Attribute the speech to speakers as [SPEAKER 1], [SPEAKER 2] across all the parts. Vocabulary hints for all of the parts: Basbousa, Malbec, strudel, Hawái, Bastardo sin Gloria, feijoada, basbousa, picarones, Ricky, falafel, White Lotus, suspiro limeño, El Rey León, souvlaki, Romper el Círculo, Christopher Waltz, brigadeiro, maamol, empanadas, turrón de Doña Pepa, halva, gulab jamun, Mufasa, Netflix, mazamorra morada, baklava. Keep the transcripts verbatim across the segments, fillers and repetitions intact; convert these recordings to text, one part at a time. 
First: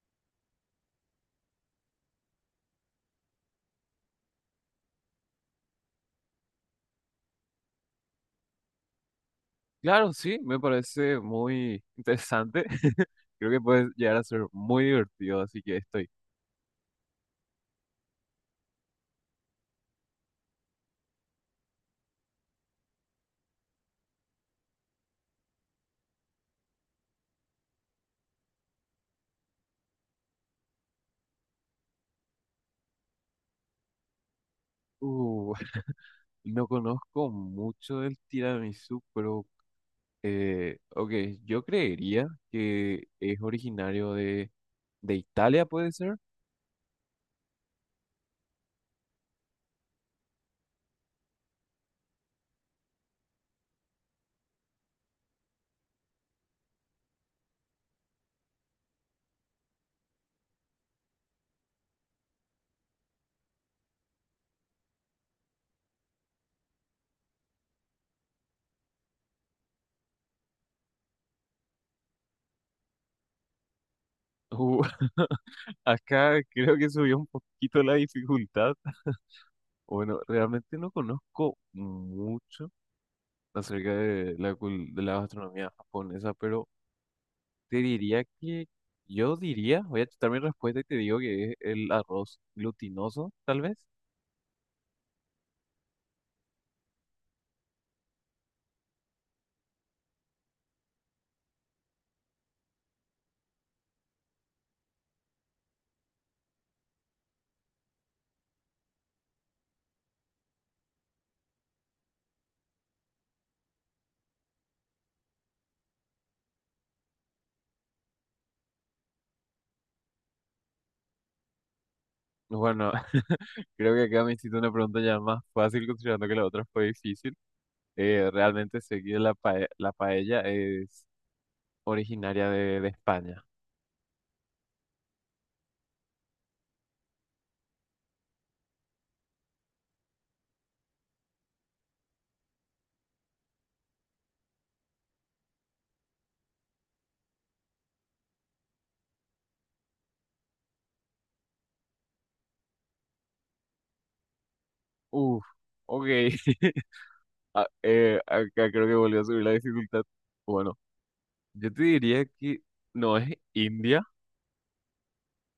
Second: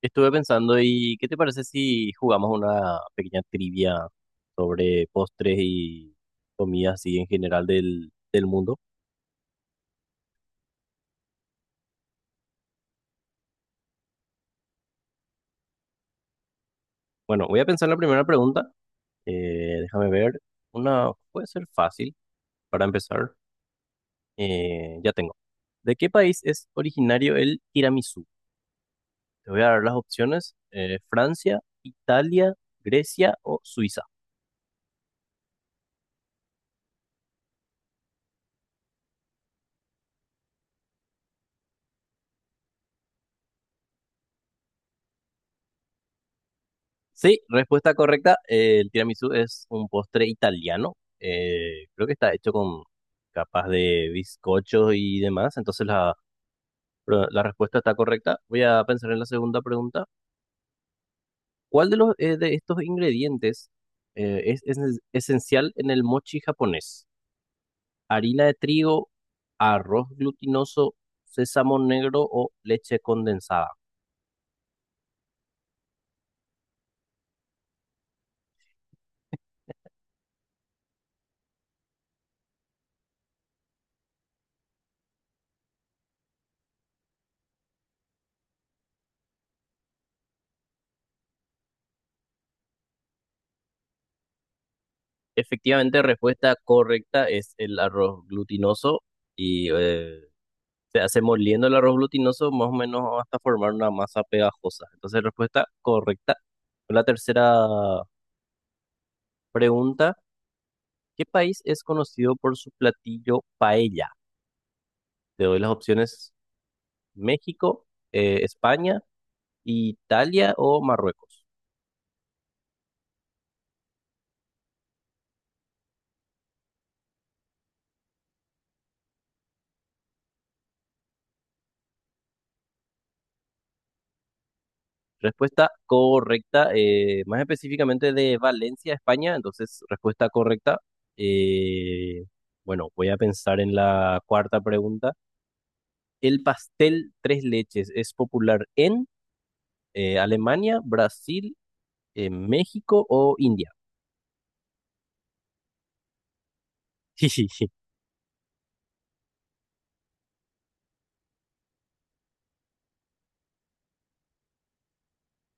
[SPEAKER 1] Estuve pensando, ¿y qué te parece si jugamos una pequeña trivia sobre postres y comidas así en general del, del mundo?
[SPEAKER 2] Claro, sí, me parece muy interesante. Creo que puede llegar a ser muy divertido, así que estoy.
[SPEAKER 1] Bueno, voy a pensar en la primera pregunta. Eh, déjame ver. Una puede ser fácil para empezar. Eh, ya tengo. ¿De qué país es originario el tiramisú? Te voy a dar las opciones. eh, Francia, Italia, Grecia o Suiza.
[SPEAKER 2] Uh, no conozco mucho del tiramisú, pero eh, ok, yo creería que es originario de, de Italia, ¿puede ser?
[SPEAKER 1] Sí, respuesta correcta. Eh, el tiramisú es un postre italiano. Eh, creo que está hecho con capas de bizcocho y demás. Entonces la, pro- la respuesta está correcta. Voy a pensar en la segunda pregunta. ¿Cuál de los eh, de estos ingredientes eh, es, es esencial en el mochi japonés? ¿Harina de trigo, arroz glutinoso, sésamo negro o leche condensada?
[SPEAKER 2] Uh, acá creo que subió un poquito la dificultad. Bueno, realmente no conozco mucho acerca de la, cul- de la gastronomía japonesa, pero te diría que yo diría, voy a chutar mi respuesta y te digo que es el arroz glutinoso, tal vez.
[SPEAKER 1] Efectivamente, respuesta correcta es el arroz glutinoso y eh, se hace moliendo el arroz glutinoso más o menos hasta formar una masa pegajosa. Entonces, respuesta correcta. La tercera pregunta, ¿qué país es conocido por su platillo paella? Te doy las opciones: México, eh, España, Italia o Marruecos.
[SPEAKER 2] Bueno, creo que acá me hiciste una pregunta ya más fácil considerando que la otra fue difícil. Eh, realmente sé que la, pae- la paella es originaria de, de España.
[SPEAKER 1] Respuesta correcta, eh, más específicamente de Valencia, España. Entonces, respuesta correcta. eh, bueno, voy a pensar en la cuarta pregunta. ¿El pastel tres leches es popular en Eh, Alemania, Brasil, eh, México o India?
[SPEAKER 2] Uf, ok. Ah, eh, acá creo que volvió a subir la dificultad. Bueno, yo te diría que no es India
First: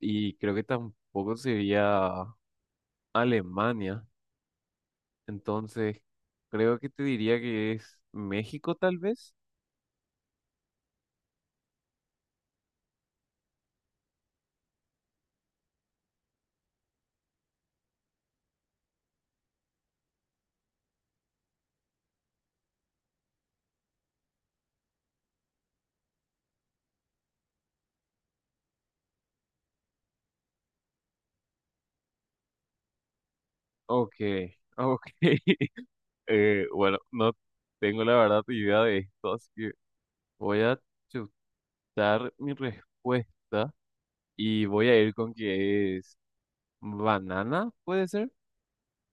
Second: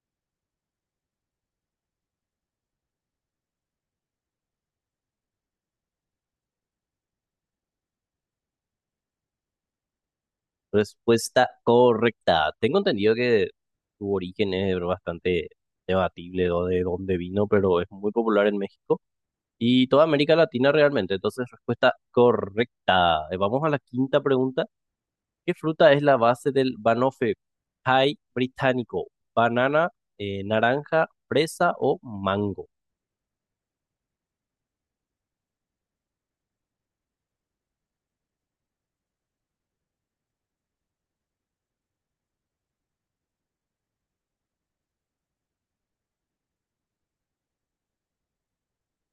[SPEAKER 2] y creo que tampoco sería Alemania. Entonces, creo que te diría que es México, tal vez.
[SPEAKER 1] Respuesta correcta. Tengo entendido que su origen es bastante debatible o de dónde vino, pero es muy popular en México y toda América Latina realmente. Entonces, respuesta correcta. Eh, Vamos a la quinta pregunta. ¿Qué fruta es la base del banoffee pie británico? ¿Banana, eh, naranja, fresa o mango?
[SPEAKER 2] Ok, ok. Eh, bueno, no tengo la verdad idea de esto, así que voy a chutar mi respuesta y voy a ir con que es banana, ¿puede ser?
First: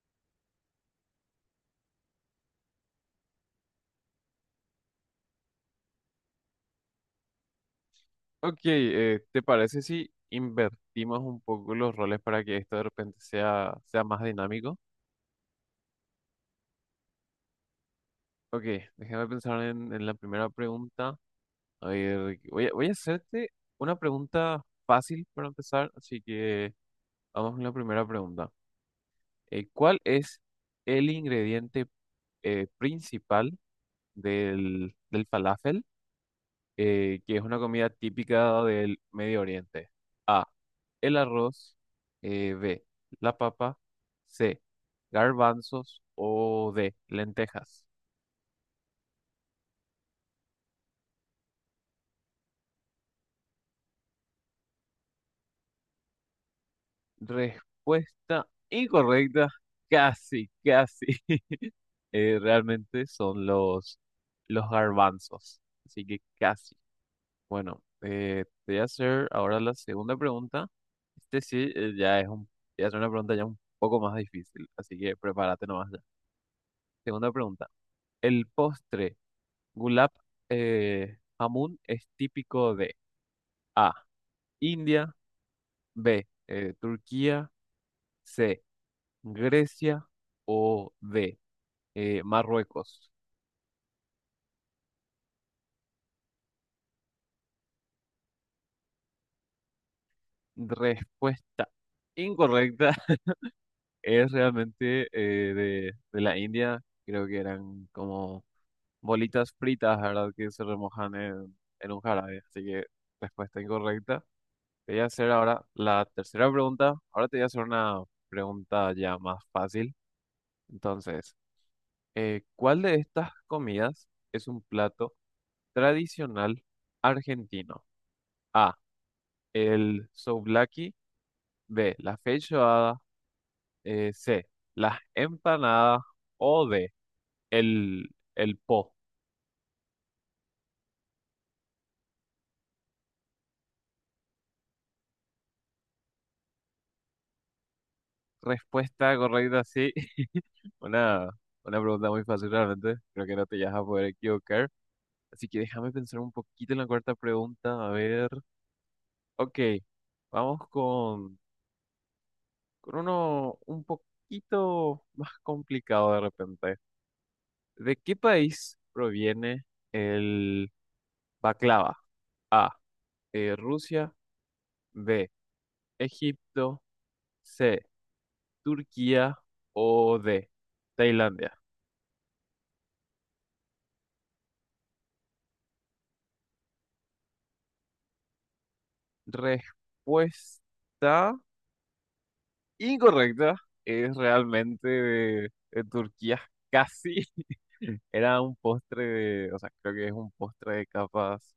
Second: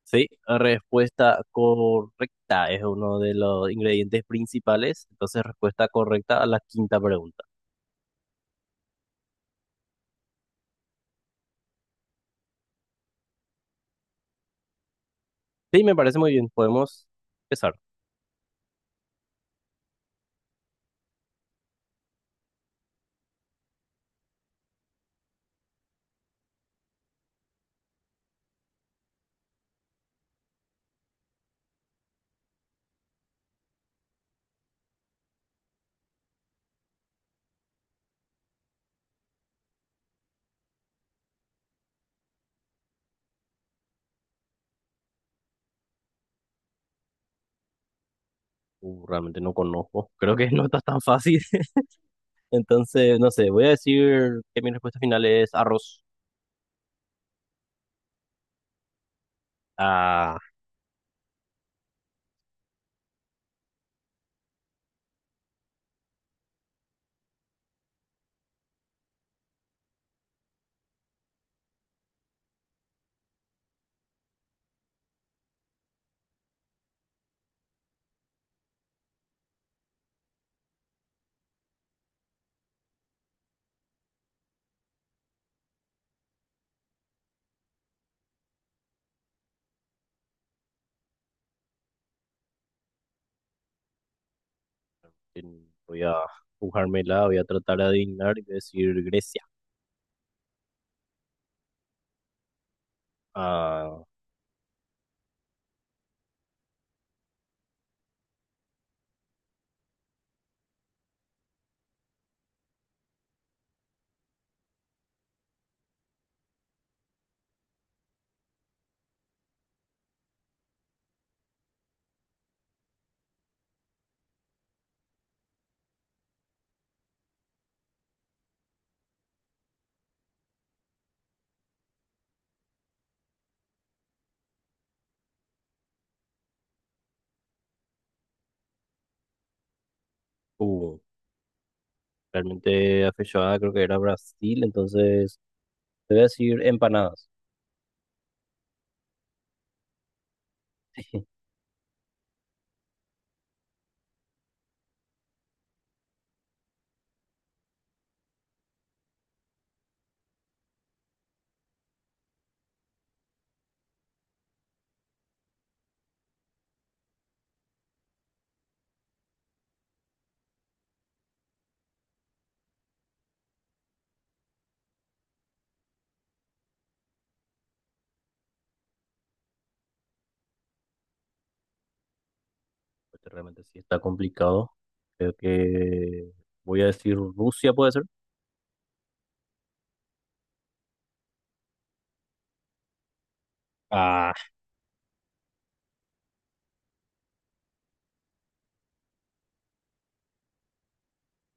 [SPEAKER 1] Sí, respuesta correcta, es uno de los ingredientes principales. Entonces, respuesta correcta a la quinta pregunta.
[SPEAKER 2] Ok, eh, ¿te parece si invertimos un poco los roles para que esto de repente sea, sea más dinámico?
[SPEAKER 1] Sí, me parece muy bien. Podemos empezar.
[SPEAKER 2] Ok, déjame pensar en en la primera pregunta. Oye, Ricky, voy a, voy a hacerte una pregunta fácil para empezar, así que vamos con la primera pregunta. Eh, ¿cuál es el ingrediente eh, principal del, del falafel, eh, que es una comida típica del Medio Oriente? A, el arroz, eh, B, la papa, C, garbanzos o D, lentejas.
[SPEAKER 1] Uh, realmente no conozco. Creo que no está tan fácil. Entonces, no sé, voy a decir que mi respuesta final es arroz.
[SPEAKER 2] Respuesta incorrecta,
[SPEAKER 1] Ah,
[SPEAKER 2] casi, casi. eh, realmente son los, los garbanzos. Así que casi. Bueno, eh, te voy a hacer ahora la segunda pregunta. Este sí, eh, ya es un, te voy a hacer una pregunta ya un poco más difícil, así que prepárate nomás ya. Segunda pregunta. El postre gulab eh, jamun es típico de A, India, B, eh, Turquía, C, Grecia o D, eh, Marruecos.
[SPEAKER 1] en- voy a jugármela, voy a tratar de adivinar y voy a decir Grecia.
[SPEAKER 2] Respuesta incorrecta.
[SPEAKER 1] Ah,
[SPEAKER 2] Es realmente eh, de, de la India, creo que eran como bolitas fritas, ¿verdad? Que se remojan en, en un jarabe. Así que respuesta incorrecta. Te voy a hacer ahora la tercera pregunta. Ahora te voy a hacer una pregunta ya más fácil. Entonces, eh, ¿cuál de estas comidas es un plato tradicional argentino? A, el souvlaki. B, la feijoada. Eh, C, las empanadas. O D, El, el po.
[SPEAKER 1] uh, realmente afechada creo que era Brasil. Entonces, te voy a decir empanadas.
[SPEAKER 2] Respuesta correcta, sí. Una, una pregunta muy fácil realmente. Creo que no te vas a poder equivocar. Así que déjame pensar un poquito en la cuarta pregunta. A ver. Ok, vamos con, con uno un poquito más complicado de repente. ¿De qué país proviene el baklava? A. eh, Rusia. B. Egipto. C. Turquía. O D. Tailandia.
[SPEAKER 1] Porque realmente sí está complicado. Creo que voy a decir Rusia, puede ser.
[SPEAKER 2] Respuesta incorrecta. Es
[SPEAKER 1] Ah,
[SPEAKER 2] realmente de, de Turquía. Casi. Era un postre de, o sea, creo que es un postre de capas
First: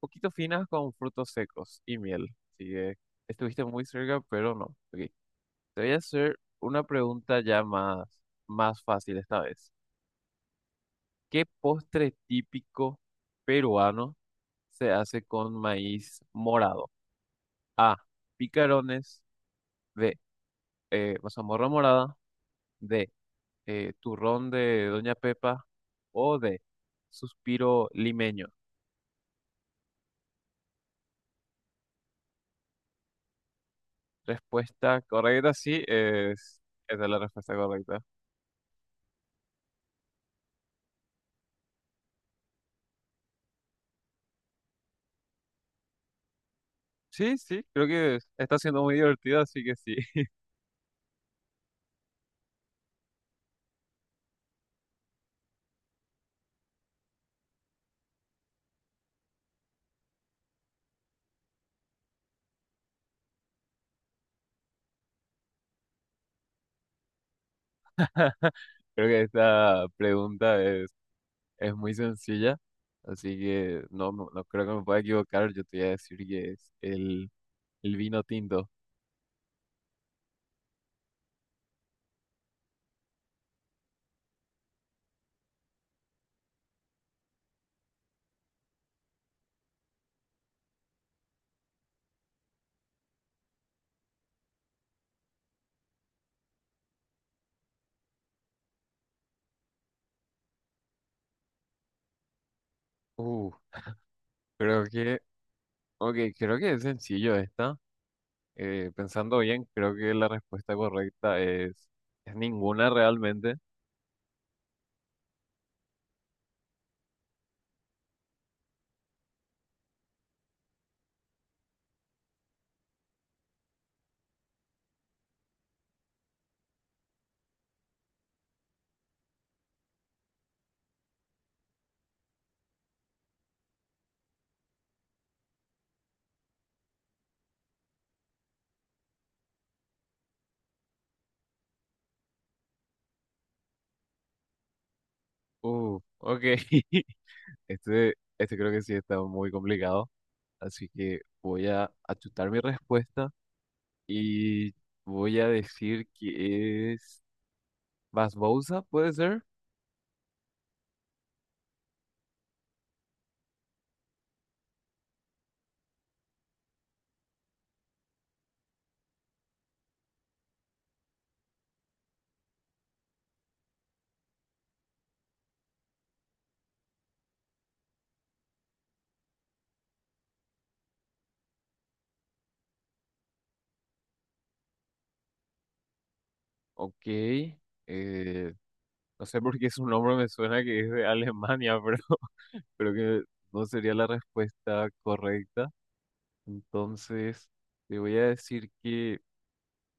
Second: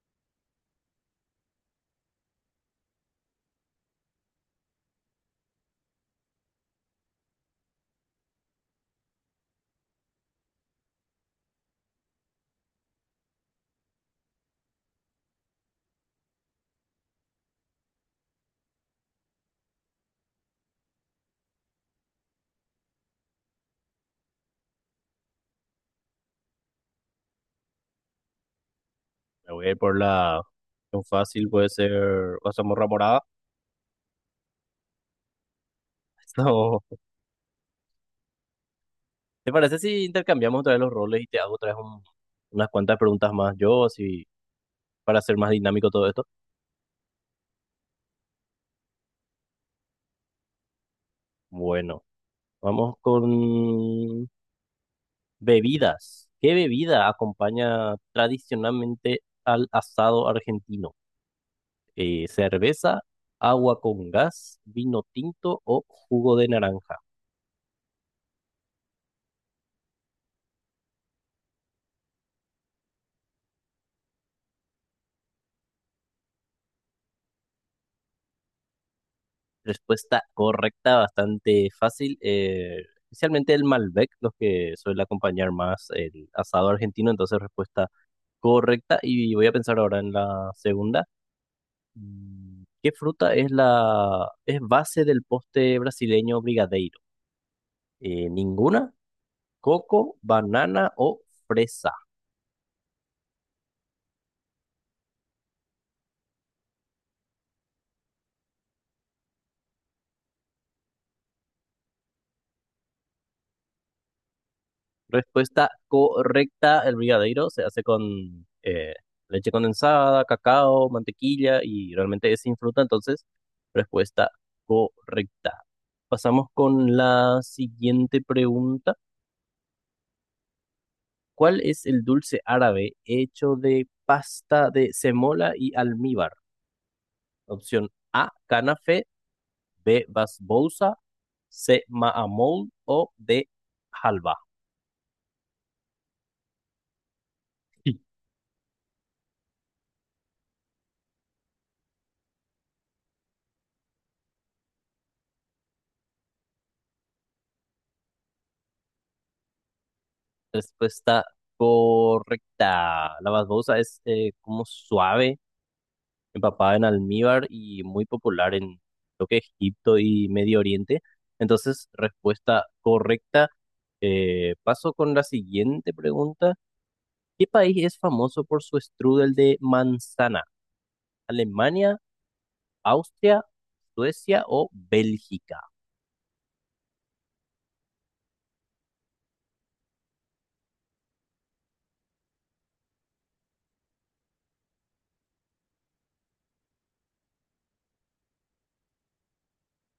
[SPEAKER 2] poquito finas con frutos secos y miel. Así que estuviste muy cerca, pero no. Ok, te voy a hacer una pregunta ya más, más fácil esta vez. ¿Qué postre típico peruano se hace con maíz morado? A. Picarones. B. eh, mazamorra morada. De eh, turrón de Doña Pepa o de suspiro limeño.
[SPEAKER 1] me voy a ir por la opción fácil, puede ser la Zamorra Morada.
[SPEAKER 2] Respuesta correcta, sí, es,
[SPEAKER 1] No.
[SPEAKER 2] esa es la respuesta correcta.
[SPEAKER 1] ¿Te parece si intercambiamos otra vez los roles y te hago otra vez un- unas cuantas preguntas más yo, así para hacer más dinámico todo esto?
[SPEAKER 2] Sí, sí, creo que es- está siendo muy divertido, así que sí.
[SPEAKER 1] Bueno, vamos con bebidas. ¿Qué bebida acompaña tradicionalmente al asado argentino? Eh, cerveza, agua con gas, vino tinto o jugo de naranja.
[SPEAKER 2] Creo que esta pregunta es, es muy sencilla, así que no, no, no creo que me pueda equivocar. Yo te voy a decir que es el, el vino tinto.
[SPEAKER 1] Respuesta correcta, bastante fácil. Eh, especialmente el Malbec, los que suele acompañar más el asado argentino. Entonces, respuesta correcta. Y voy a pensar ahora en la segunda. Mm, ¿qué fruta es la es base del postre brasileño brigadeiro? Eh, ¿ninguna? ¿Coco, banana o fresa?
[SPEAKER 2] Uh, creo que, ok, creo que es sencillo esta. Eh, pensando bien, creo que la respuesta correcta es, es ninguna realmente.
[SPEAKER 1] Respuesta correcta, el brigadeiro se hace con eh, leche condensada, cacao, mantequilla y realmente es sin fruta, entonces respuesta correcta. Pasamos con la siguiente pregunta. ¿Cuál es el dulce árabe hecho de pasta de semola y almíbar? Opción A, canafe; B, basbousa; C, maamol; o D, halva.
[SPEAKER 2] Uh, ok. Este, este creo que sí está muy complicado. Así que voy a achutar mi respuesta y voy a decir que es Basbousa, ¿puede ser?
[SPEAKER 1] Respuesta correcta. La basbosa es eh, como suave, empapada en almíbar y muy popular en lo que es Egipto y Medio Oriente. Entonces, respuesta correcta. Eh, paso con la siguiente pregunta. ¿Qué país es famoso por su strudel de manzana? ¿Alemania, Austria, Suecia o Bélgica?
[SPEAKER 2] Ok. eh, no sé por qué su nombre me suena que es de Alemania, pero creo que no sería la respuesta correcta. Entonces, te voy a decir que...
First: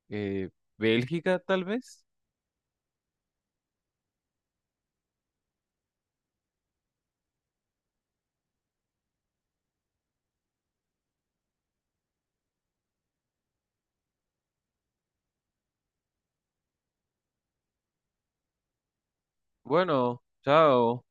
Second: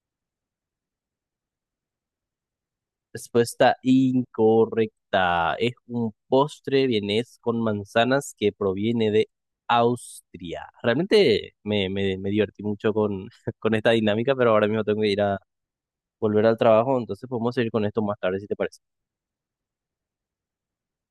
[SPEAKER 2] eh, Bélgica, tal vez.
[SPEAKER 1] Respuesta incorrecta. Es un postre vienés con manzanas que proviene de Austria. Realmente me, me, me divertí mucho con, con esta dinámica, pero ahora mismo tengo que ir a volver al trabajo, entonces podemos seguir con esto más tarde si te parece.
[SPEAKER 2] Bueno, chao.